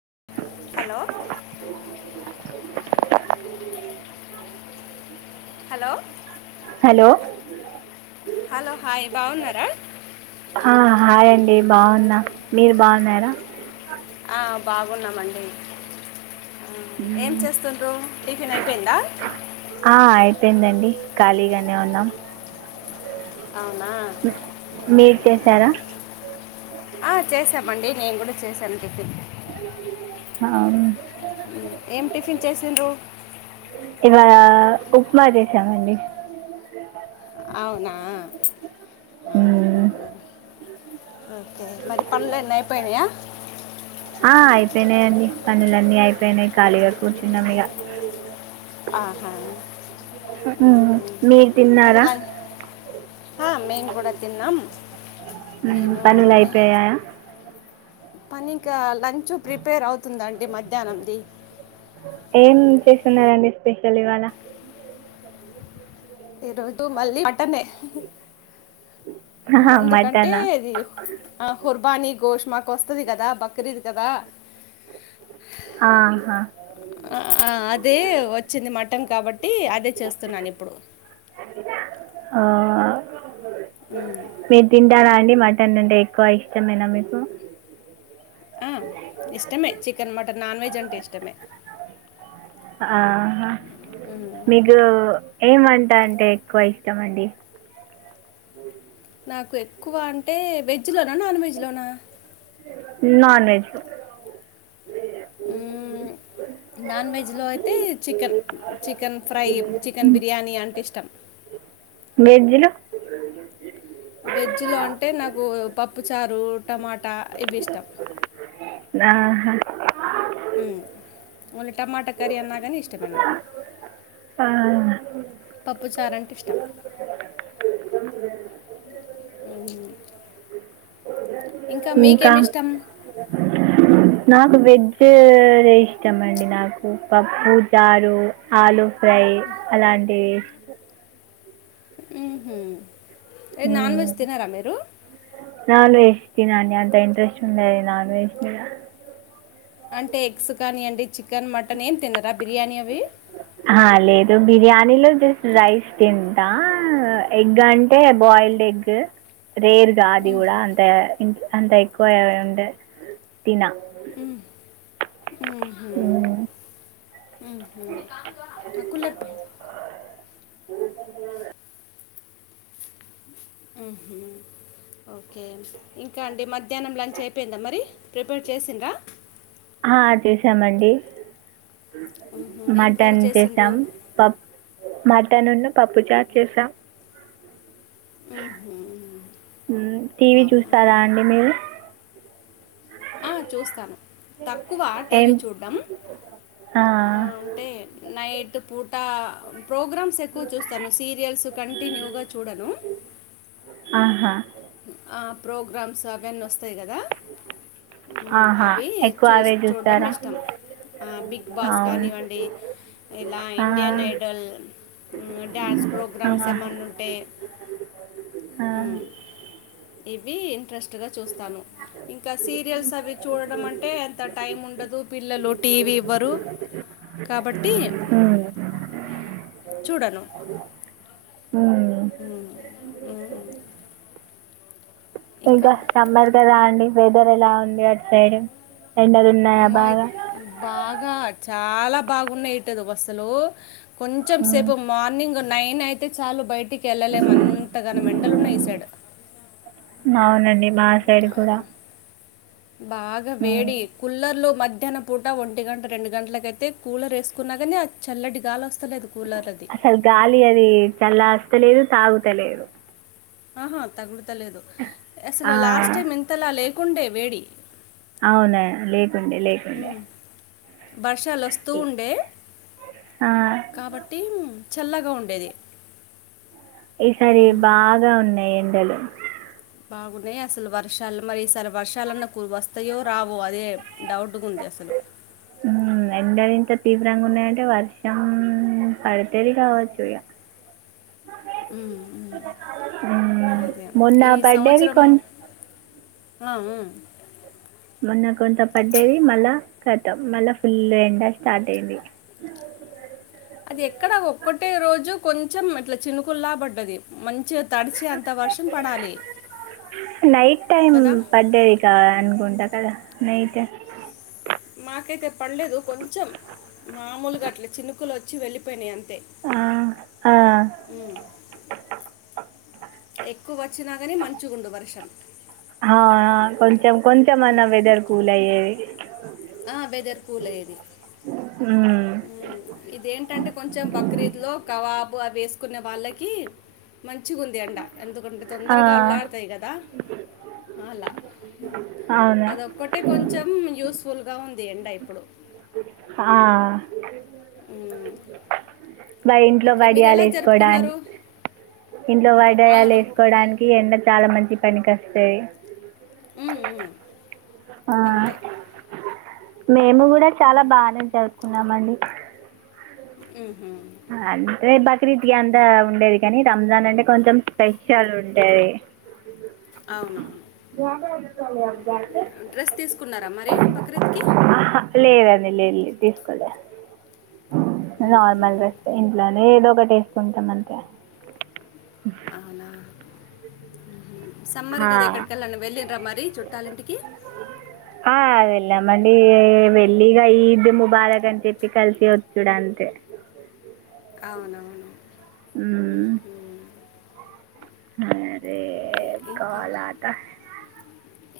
[inaudible] Hello hello hello hello hi బాగున్నారా హ హాయండి బావున్నా మీరు బావున్నారా ఆహ్ బాగున్నాం అండి ఏం మ్మ్. చేస్తుండ్రు టిఫిన్ అయిపోయిందా ఆ అయిపోయిందండి ఖాళీగానే ఉన్నాం అవునా మ్, మీరు చేశారా ఆహ్ చేసామండి నేను కూడా చేసాను టిఫిన్ అవును ఏం టిఫన్ చేసిండ్రు ఆహ్ ఉప్మా చేసాము అండి అవునా ఆహ్ మ్మ్. ఆ ఓకే మరి పనులన్నీ అయిపోయినయా ఆ అయిపోయినాయండి పనులన్నీ అయిపోయినాయి ఖాళీగా కూర్చున్నాం ఇగా ఆహా మ్మ్. హమ్ మీరు మరి తిన్నారా లంచ్ ఆహ్ మేము కూడా తిన్నాం మ్మ్. నేను పనులు అయిపోయాయా పని ఇంకా లంచ్ ప్రిపేర్ అవుతుందండి మధ్యాహ్నం ది ఏం చేస్తున్నారండి స్పెషల్ ఇవాళ ఈ రోజు మళ్ళీ మటనే ఆహా, హమ్ ఎందుకంటే మటనా ఇది ఆహ్ హుర్బానీ గోష్ మాకు వస్తది కదా బక్రీద్ కదా ఆహా ఆహ్ అదే వచ్చింది మటన్ కాబట్టి అదే చేస్తున్నాను ఇప్పుడు ఓహ్ హమ్ కదా అండి మటన్ అంటే ఎక్కువ ఇష్టమేనా మీకు ఆహ్ ఇష్టంమే చికెన్, మటన్ నాన్ వెజ్ అంటే ఇష్టమే ఆ హ ఉమ్. మీకు ఏమంటా అంటే ఎక్కువ ఇష్టం అండి నాకు ఎక్కువ అంటే వెజ్లోనా నాన్ వెజ్లోనా నాన్ వెజ్ లో మ్మ్. నాన్ వెజ్లో లో అయితే chicken chicken fry chicken biryani అంటే ఇష్ట త్తం వెజ్లో వెజ్లో అంటే నాకు పప్పుచారు టమాటా ఇవి ఇష్టం ఆహా ఓన్లీ టమాటా కర్రీ అన్నా కానీ ఇష్టమే నాకు ఆ, పప్పు చార్ అంటే ఇష్టం ఇంకా మీకేమి ఇష్టం నాకు వెజ్ రే ఇష్టం అండి నాకు పప్పు చారు ఆలు ఫ్రై అలాంటివి ఇష్టం. ఉహ్మ్మ్ ఏంది నాన్ మ్మ్. వెజ్ తినరా మీరు నాన్ వెజ్ తినండి అంత ఇంట్రెస్ట్ ఉంద నాన్ వెజ్ మీద అంటే ఎగ్స్ కానీయండి చికెన్ మటన్ ఏం తిన్నరా అహా లేేదు బిర్యాని పనిలో జస్ట్ రైస్ తింటా ఎగ్ అంటే బాయిల్డ్ ఎగ్ రేర్ అది మ్మ్. కూడా అంత అంత ఎక్కువ ఉండే తిన ఉహు కూలర్ పే హై ఓకే ఇంకా అండి మధ్యాహ్నం లంచ్ అయిపోయిందా మరి ప్రిపేర్ చేసిండ్రా ఆ చేసామండి మ్మ్హ. ఏం కర్రీ మటన్ చేసిండ్రు చేసాం పప్పు మటన్న్న పప్పు చారు చేసాం మ్మ్హ. టీవీ అవునా చూస్తారా అండి మీరు ఆ చూస్తాను తక్కువ ఏం టీవీ చూడడం ఆ! అంటే నైట్ ద పూట్ టా ప్రోగ్రామ్స్ ఎక్కువ చూస్తాను సీరియల్స్ కంటిన్యూగ చూడను ఆహా ఆ ప్రోగ్రామ్స్ అవన్నీ వస్తయి కదా ఆహా అవి ఎక్కువ చూ అవే చూడడం చూస్తారా ఇష్టం ఆ బిగ్ బాస్ అవును కానివ్వండి ఇలా ఆ! ఇండియన్ ఐడల్ డ్యాన్స్ ప్రోగ్రామ్స్ ఆ! ఏమనుంటె ఆ! ఇవీ ఇంట్రెస్ట్గా చూస్తాను ఇంకా సీరియల్స్ అవి చూడడం అంటే ఎంత టైం ఉండదు గు పిల్లలు టీ వీ ఇవ్వరు కాబట్ టీ హ్మ్. చూడను హ్మ్. ఊ ఊ ఇంకా అమ్మారు కదా అండి వెదర్ ఎలా ఉంది అట్ సైడ్ ఎండలు ఉన్నాయా బాగా ఇగా చాలా బాగున్నా ఇట్ది బస్సలు కొంచెం హ్మ్. సేపు మార్నింగ్ నైన్ అయితే చాలు బయటికి ఏళ్లలెం అంతగనం మెం [unintelligible] ఉన్నాయి ఈ సైడ్ అవునండి మా సైడ్ కూడా బాగా హ్మ్. వేడి కుల్లర్ లో మధ్ మధ్యాహ్నం పూట ఒంటి గంట రెండు గంటలకైతే కూలర్ వేసుకున్నాగాని ఆ చల్లటి గాలి వస్ అసలు గాలి అది చల లేదు తాగుతలేదు ఆహా తగు లేదు ఆ! అసలు లాస్ట్ టైం ఎంతలా లే కుండే వేడి అవునా లేకుండే లేకుండే ఉమ్, వర్షాలు వస్తూ ఈ ఉండే ఆ! కాబట్టి చల్లగా ఉండేది ఈసారి ఉమ్, బాగా ఉన్నాయండి టలు బాగున్నాయి అసలు వర్షాలు మరి ఈసారి వర్షాలన్న కూ వస్తాయో రావో అదే డౌట్ ఉంది అసలు మ్మ్ ఎండ ఇంత తీవ్రంగా ఉన్నాయంటే వర్షం పడతది కావచ్చు ఇగ ఉమ్, ఉమ్. మ్మ్ అదే మొన్న ఈ పడ్డవి సంవత్సరం కొన్ ఆ ఊ మొన్న కొంత పడ్డది మళ్ళా కతం మళ్ళా ఫుల్ ఎండ స్టార్ట్ అయింది అది ఎక్కడ ఒక్కటే రోజు కొన్ చం అట్లా చినుకుల్లా పడ్డది మం నైట్ టైమ్ కదా పడ్డదికా అనుకుంటా కదా నైటు మాకైతే పడలేదు కొంచెం మామూలుగా అట్ల చినుకులు వచ్చి వెళ్ళిపోయినాయి అం తే హ్మ్ ఎక్కువ వచ్చినాకని మంచుగుండు వర్షం ఆ కొంచెం కొంచెంమన్నా వెదర్ కూల్ అయ్యేది ఆ వెదర్ కూల్ అయ్యేది ఉమ్, ఇదేంటంటే కొంచెం బక్రీద్ లో కవాబ్ వేసుకున్న వాళ్ళకి మంచి మంచిగుంధి ఎండ ఎందుకంటే ఆ, తొందరగా అల్లాడుతాయి కదా అలా అవును అదొక్కటే కొంచెం యూస్ ఫుల్గా ఉంది ఎండ ఇప్పుడు ఆ ఉమ్ బ ఇంట్లో వడియాలు వేసుకోవడాన్ ఇంట్లో ఆ, వడియాలు అవును వేసుకోవడానికి ఎండ చాలా మంచి పనికొస్తాయి ఊ ఊ అంతే మేము కూడా చాలా బానే జరుపుకున్నామ అండి ఉహూ అంటే బక్రీద్ కి అంతా ఉండది కాని రంజాన్ అంటే కొంచెం స్పెషల్ ఉంటది అవునవును డ్రెస్ తీసుకున్నారా మరి బక్రీద్ కి లేదండి లేద్ లేదు తీసుకోలే ఆహ నే ఏదో ఒకటి వేసుకుంటాం అంతే అవునా మ్మ్హ్మ్. సమ్మర్ కదా ఎక్కడికెళ్ళను వెల్లిండ్రా మరి చుట్టాలఇంటికి మ్మండి వెళ్లి ఇగ ఈద్ ము బారక్ అని చెప్పి కలిసి వచ్చుడు అంతే అవునవును హ్మ అదే రే ఇంకా కాల్ ఆత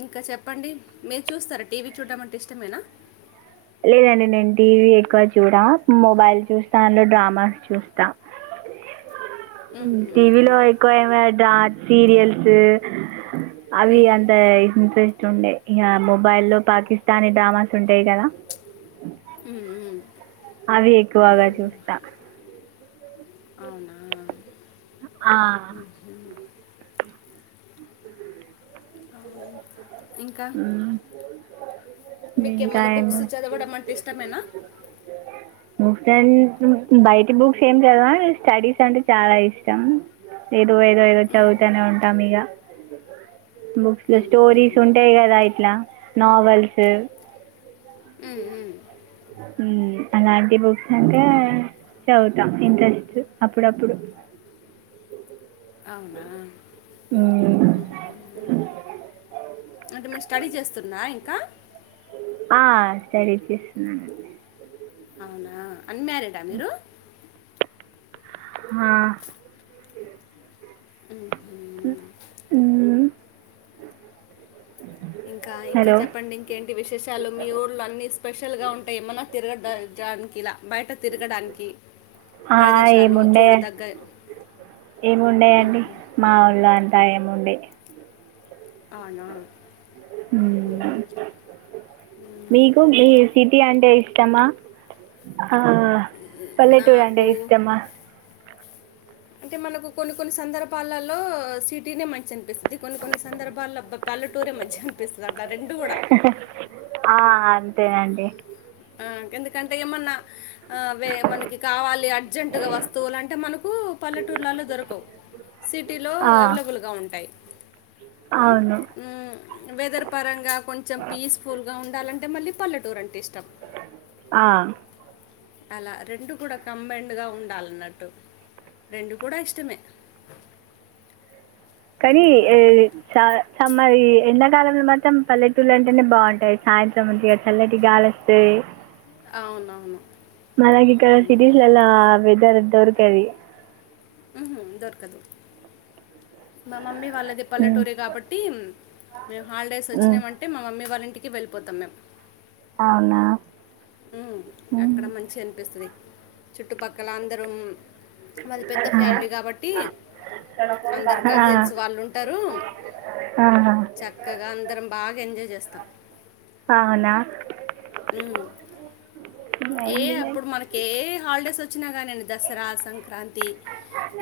ఇంకా చెప్పండి మీరు చూస్తారా టీవీ చూడడం అంటే ఇష్టమేనా లేదండి నేను టీవీ ఎక్కువ చూడ మొబైల్ చూస్తా అందులో డ్రామాస్ చూస్తా మ్ టీవీలో మ్మ్హ్మ్. ఎక్కువ ఏమ డ్ర సీరియల్స్ అవి మ్మ్, అంత ఇంట్రెస్ట్ ఉండే ఇగ మొబైల్లో పాకిస్తానీ డ్రామాస్ ఉంటయి కదా ఉమ్ ఉమ్ అవి ఎక్కువగా చూస్తా అవునా ఆ, ఉంహు ఇంకా మ్, ఇంకా మీకేమైన్నా బుక్స్ ఏమి చదవడం అంటే ఇష్టమేనా అ బయటి బుక్స్ ఏం చదవాలి స్టడీస్ అంటే చాలా ఇష్టం ఎ ఏదో ఏదో ఉమ్, చదువుతూనే ఉంటాం ఇగ బుక్స్ లో స్టోరీస్ ఉంటాయి గదా ఇట్లా నావెల్స్ ఉమ్ ఉమ్ ఉమ్ అలాంటి బుక్స్ అంట చదువుతాం ఇంట్రెస్ట్ అప్పుడప్పుడు అవునా అంటే మేము స్టడీ చేస్తున్నా ఇంకా ఆ స్టడీస్ చేస్తున్నా అవునా అన్మ్యారీడా మీరు హా ఉమ్ ఉ ఉమ్ ఇంకా ఇంకా చెప్పండి ఇంకేంటి విశేషాలు మీ ఊళ్లో అన్ని స్పెషల్గా ఉంటే ఏమన్నా తిరగ జడానికి ఇలా బయట తిరగడానికి ఆ ప్రదేశాలు ఏముండే చూడదగ్గ ఉమ్, ఏముండేయండి మాముళ అని దాయము ఉండయి అవునా ఉమ్ ఉహుం. మీకు మీ సిటీ అంటే ఇష్టమా ఆ పల్లెటూరి అంటే నాకు ఇష్టమా అంటే మనకు కొన్ని కొన్ని సందర్భాలలో సిటీనే మంచి అనిపిస్తుంది కొన్ని కొన్ని సందర్భాలల్లో అ బ్బా పల్లెటూరే మంచి అనిపిస్తుంది అట్లా రెండు కూడా హా హా ఆ అంతేనండి ఆ గేమ్దుకంటే ఏమన్నా ఆవే మనకి కావాలి అర్జెంటుగా వస్తువులుంటే మనకు పల్లెటూర్లలో దొరకవు సిటీలో ఆ, అవైలబుల్గా ఉంటాయి ఉమ్ అవును వెదర్ పరంగా కొంచెం పీస్ఫుల్గా ఉండాలంటే మళ్ళీ పల్లటూర్ అంటే ఇష్టం ఆ అలా రెండు కూడా కంబైండ్గా ఉండాలన్నట్టు రెండు కూడా ఇష్టమే కానీ ఉమ్, అలా. చ చమ్మా ఎండ కాలంలో మాత్రం పల్లెటూళ్లు అంటేనే బాగుంటాయి సాయంత్రంచిగా చల్లెటి గాలి వస్తే అవునవును మన ఇక్కడ అవును సిటీస్లల వెదర్ దొరకది ఉహుమ్ దొరకదు మా మమ్మీ వాళ్ళది మ్మ్. పల్లెటూరే కాబట్టి మేము హాలడేస్ మ్మ్. వచ్చినవంటే మా మమ్మీ వాళ్ళింటి ఇంటికి వెళ్ళిపోతాం మేము అవునా ఉమ్ మ్మ్. అక్కడ మంచి అనిపిస్తది చుట్టుపక్కల అందరం అది పెద్ద ఆ. ఫ్యామిలీ కాబట్టి అందరు ఆ. కజిన్స్ వాళ్ళు ఉంటారు ఆ. చక్కగా అందరం బాగా ఎంజాయ్ చేస్తాం అవునా ఉమ్ ఏ నైన్ అప్పుడు మినిట్స్ మనకి ఏ హాలిడేస్ వచ్చ కానీండి దసరా సంక్రాంతి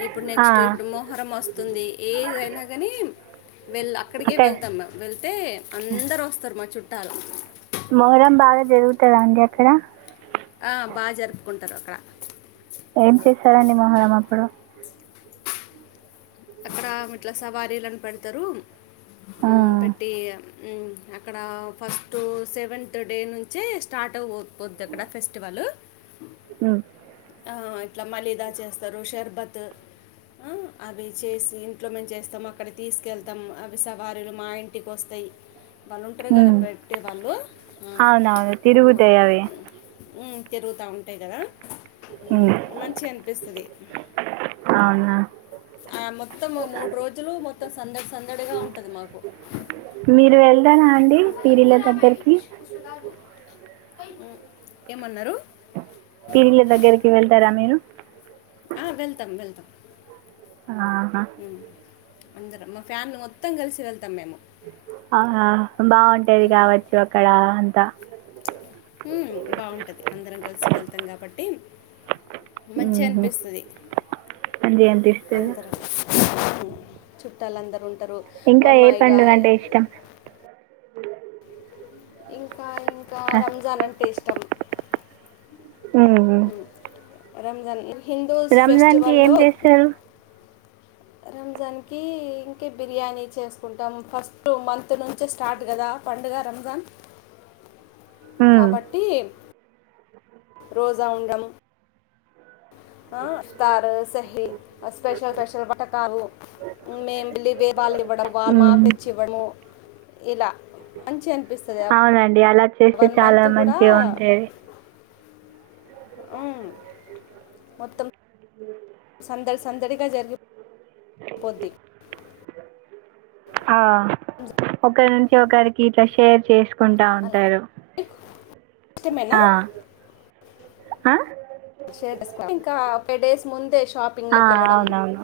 ఇప్పుడు నెక్స్ట్ ఇప్పుడు మొహరం వస్తుంది ఏదైనా కానీ వెళ్ అక్కడికే అక్కడ వెళ్తాం వెళ్తే అందరూ వస్తారు మా చుట్ట ఉంటారు మొహర్రం బాగా జరుగుతద అండి అక్కడ ఆ బాగా జరుపుకుంట అదొక ఏం చేస్తారండి మొహరం అప్పుడు అక్కడా మెట్ల సవారీలని పెడతరూ ఉమ్ మ్మ్. పెట్టి అక్కడ ఫస్ట్ సెవెంత్ డే నుంచే స్టార్ట్ అయిపోతుంది పొద్దు అక్కడ ఫెస్టివలు మ్మ్. ఆ ఇట్లా మళ్ళీదా చేస్తరు షర్బత్ అ అవి చేసి ఇంట్లో మేము చేస్తాము అక్కడ తీసుకెళ్తం అవి సవారీలు మా ఇంటికి వస్తాయి వాళ్ళు ఉంటరు కదా మ్మ్. పెట్టే వాళ్ళు అవునవును ఉమ్ తిరుగుతాయి అవి ఉమ్ తిరుగుతా ఉంటాయి కదా మ్మ్. ఉమే మంచిగా అనిపిస్తది అవునా ఆ మొత్తం మూడు రోజులు మొత్త మొత్తం సందడి సందడిగా ఉంటది మాకు వెళ్తరా అండి పీరిల దగ్గరికి ఉ ఏమన్నారు పిరీల దగ్గరికి వెళ్తారా మీరు ఆ వెళ్తామ్ వెళ్తామ్ ఆహా అందరం మా ఫ్యామిలీ మొత్తం కలిసి వెళ్తాం మేము ఆ హ బాగుంటది కావచ్చు అక్కడ ద హుం బాగుంటది అందరం కలిసి వెళ్తాం కాబట్టి మంచిగ ఉహు అనిపిస్తది మంచిగా అనిపిస్తది అంతర చుట్టాలందరు ఉ తరు ఇంకా ఏ ఒమ్మాయిగా పండుగ అంటే ఇష్టం ఇంకా ఎ ఇంకా రంజాన్ అంటె ఇస్ట్ త్తమ్ ఉ ఉ రంజాన్ ఇల్ రంజాన్ కి ఎం చేస్తరు రంజాన్ కి ఇంకే బిర్యానీ చేసుకుంటాం ఫస్ట్ మంత్ నుంచే స్టార్ట్ కద పండుగ రంజాన్ ఉ కాబట్టి రోజా ఉండామ్ ఆ స్థారు సహీ స్పెషల్ స్పెషల్ వటకాలు మేములివే వాళ్ళు ఇవ్వడం వాళ్ళు మాకు ఉమ్ తెచ్చి ఇవ్వడము ఇల మంచి అనిపిస్తది అ ఎలా చేస్తే చాలా మంచిగ ఉంటది అ మొత్తం మిలాగా సందడి సందడిగా జరిగి పోది ఆ ఒకరి నుంచి ఒకరికి ఇట్లా షేర్ చెసు కుంటా అలా ఉంటారు మీకు ఇష్టమేనా ఆ ఆ షెడస్క ఇంకా ఫై డేస్ ముందేష్ ఆ షాపింగ్లకి వెళ్ళడం అవునవును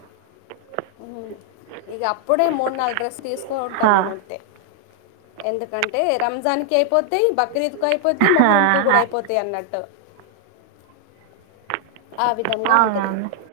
ఉ ఇగ అప్పుడే మూడు నాలుగు డ్రెస్ తీసుకొ ఉంటాం హా మేము అంతె ఎందుకంటే రంజాన్ కి అయిపోద్ ది బక్రీద్ కు అయిపోద్ది హా, మొహరం కు కూడా అయిపోతయి అన్నట్టు ఆ విధంగా ఉంటది అవునవును